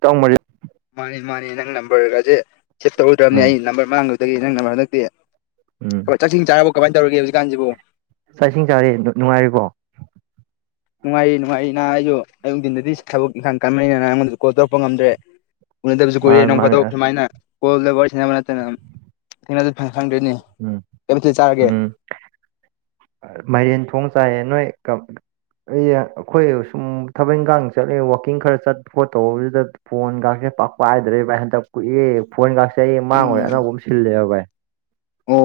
ꯇꯉ ꯃ [inaudible] ꯃꯥꯅꯦ ꯃꯥꯅꯦ ꯅꯪ ꯅꯝꯕꯔꯒꯁꯦ ꯁꯦꯞ ꯇꯧꯔꯨꯗ꯭ꯔꯕꯅꯦ ꯎꯝ ꯑꯩ ꯅꯝꯕꯔ ꯃꯥꯡꯉꯨꯗꯒꯤ ꯅꯪ ꯅꯝꯕꯔ ꯍꯟꯗꯛꯇꯤ ꯎꯝ ꯆꯥꯛ ꯢꯁꯤꯡ ꯆꯔꯕꯣ ꯀꯃꯥꯏ ꯇꯧꯔꯤꯒꯦ ꯍꯧꯖꯤꯛꯥꯟꯁꯤꯕꯨ ꯆꯥꯛ ꯢꯁꯤꯡ ꯆꯥꯔꯦ ꯅꯨꯡꯉꯥꯏꯔꯤꯕꯣ ꯅꯨꯡꯉꯥꯏꯔꯤ ꯅꯨꯡꯉꯥꯏꯔꯤ ꯅ ꯑꯩꯁꯨ ꯑꯌꯨꯛ ꯅꯨꯡꯊꯤꯟꯗꯤ ꯊꯕꯛ ꯏꯟꯈꯥꯡ ꯀꯟꯕꯅꯤ ꯅꯉꯣꯟꯗ ꯀꯣꯜ ꯇꯧꯔꯛꯄ ꯉꯝꯗ꯭ꯔꯦ ꯎꯅꯗꯕꯁꯨ ꯀꯨꯏꯔꯦ ꯃꯥꯅꯦ ꯅꯣꯡ ꯃꯥꯅꯦ ꯐꯥꯗꯣꯛꯁꯨ ꯑꯁ ꯁꯨꯃꯥꯏꯅ ꯀꯣꯜꯗ ꯋꯥꯔꯤ ꯁꯅꯕ ꯅꯠꯇꯅ ꯊꯦꯟꯅꯕꯁꯨ ꯎꯝ ꯎꯝ ꯃꯥꯏꯔꯦꯟ ꯊꯣꯡ ꯆꯥꯏꯌꯦ ꯅꯣꯏ ꯑꯩ ꯑꯩꯈꯣꯏ ꯁꯨꯝ ꯊꯕꯛ ꯏꯪꯈꯥꯡ ꯆꯠꯂꯤ ꯋꯥꯛꯀꯤꯡ ꯈꯔ ꯆꯠꯄ ꯈꯣꯠꯇꯧꯕꯗꯨꯗ ꯐꯣꯟꯒꯁꯦ ꯄꯥꯛꯄꯥꯏꯗ꯭ꯔꯦ ꯚꯥꯏ ꯍꯟꯗꯛ ꯀꯨꯏ ꯐꯣꯟꯒꯥꯁꯦ ꯑꯩ ꯃꯥꯡꯉꯨꯔꯦ ꯎꯝ ꯑꯅꯧꯕ ꯑꯃ ꯁꯤꯜꯂꯦꯕ ꯚꯥꯏ ꯑꯣ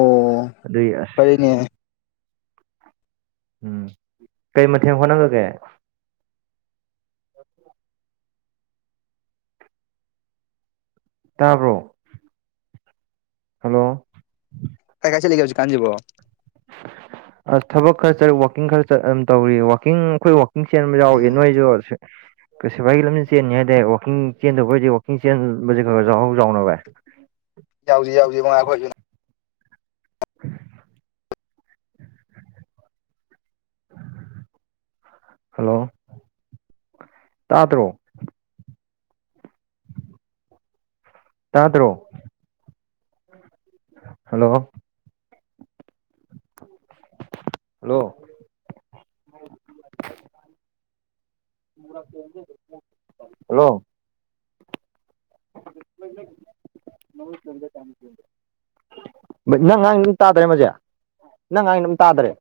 ꯑꯗꯨꯢ ꯐꯔꯦꯅꯦ ꯎꯝ ꯀꯩ ꯃꯊꯦꯡ ꯍꯣꯠꯅꯔꯒꯦ ꯇꯥꯕ꯭ꯔꯣ ꯍꯜꯂꯣ ꯀꯥꯏ ꯀꯥꯢ ꯆꯠꯂꯤ ꯍꯧꯖꯤꯛꯀꯟꯁꯤꯕꯨ ꯑꯁ ꯊꯕꯛ ꯈꯔ ꯆꯠ ꯋꯥꯛꯀꯤꯡ ꯈꯔ ꯑꯗꯨꯝ ꯇꯧꯔꯤ ꯋꯥꯋꯥꯛꯀꯤꯡ ꯑꯩꯈꯣꯏ ꯋꯥꯛꯀꯤꯡ ꯆꯦꯟꯕ ꯌꯥꯎꯔꯤ ꯎꯝ ꯅꯣꯏꯁꯨ ꯀꯩ ꯁꯐꯏꯒꯤ ꯂꯝꯖꯦꯟ ꯆꯦꯟꯅꯤ ꯍꯥꯏꯗꯥꯢ ꯋꯥꯛꯀꯤꯡ ꯆꯦꯟꯗꯧꯕ ꯑꯣꯢꯔꯗꯤ ꯋꯥꯛꯀꯤꯡ ꯆꯦꯟꯕꯁꯤ ꯈꯔ ꯈꯔ ꯌꯥꯎꯅ ꯚꯥꯢ ꯌꯥꯎꯖꯤ ꯌꯥꯎꯉꯒꯈꯣꯏ [inaudible] [unintelligible] ꯍꯜꯂꯣ ꯇꯥꯇ꯭ꯔꯣ ꯇꯥꯗ꯭ꯔꯣ ꯍꯜꯂꯣ ꯍꯜꯂꯣ ꯍꯜꯂꯣ ꯗ ꯀ [inaudible] ꯅꯪ ꯉꯥꯡꯢꯗꯣ ꯑꯝ ꯇꯥꯗ꯭ꯔꯦ ꯑꯃꯁꯦ ꯅꯪ ꯉꯥꯡꯢꯗꯣ ꯑꯝ ꯇꯥꯗꯔꯦ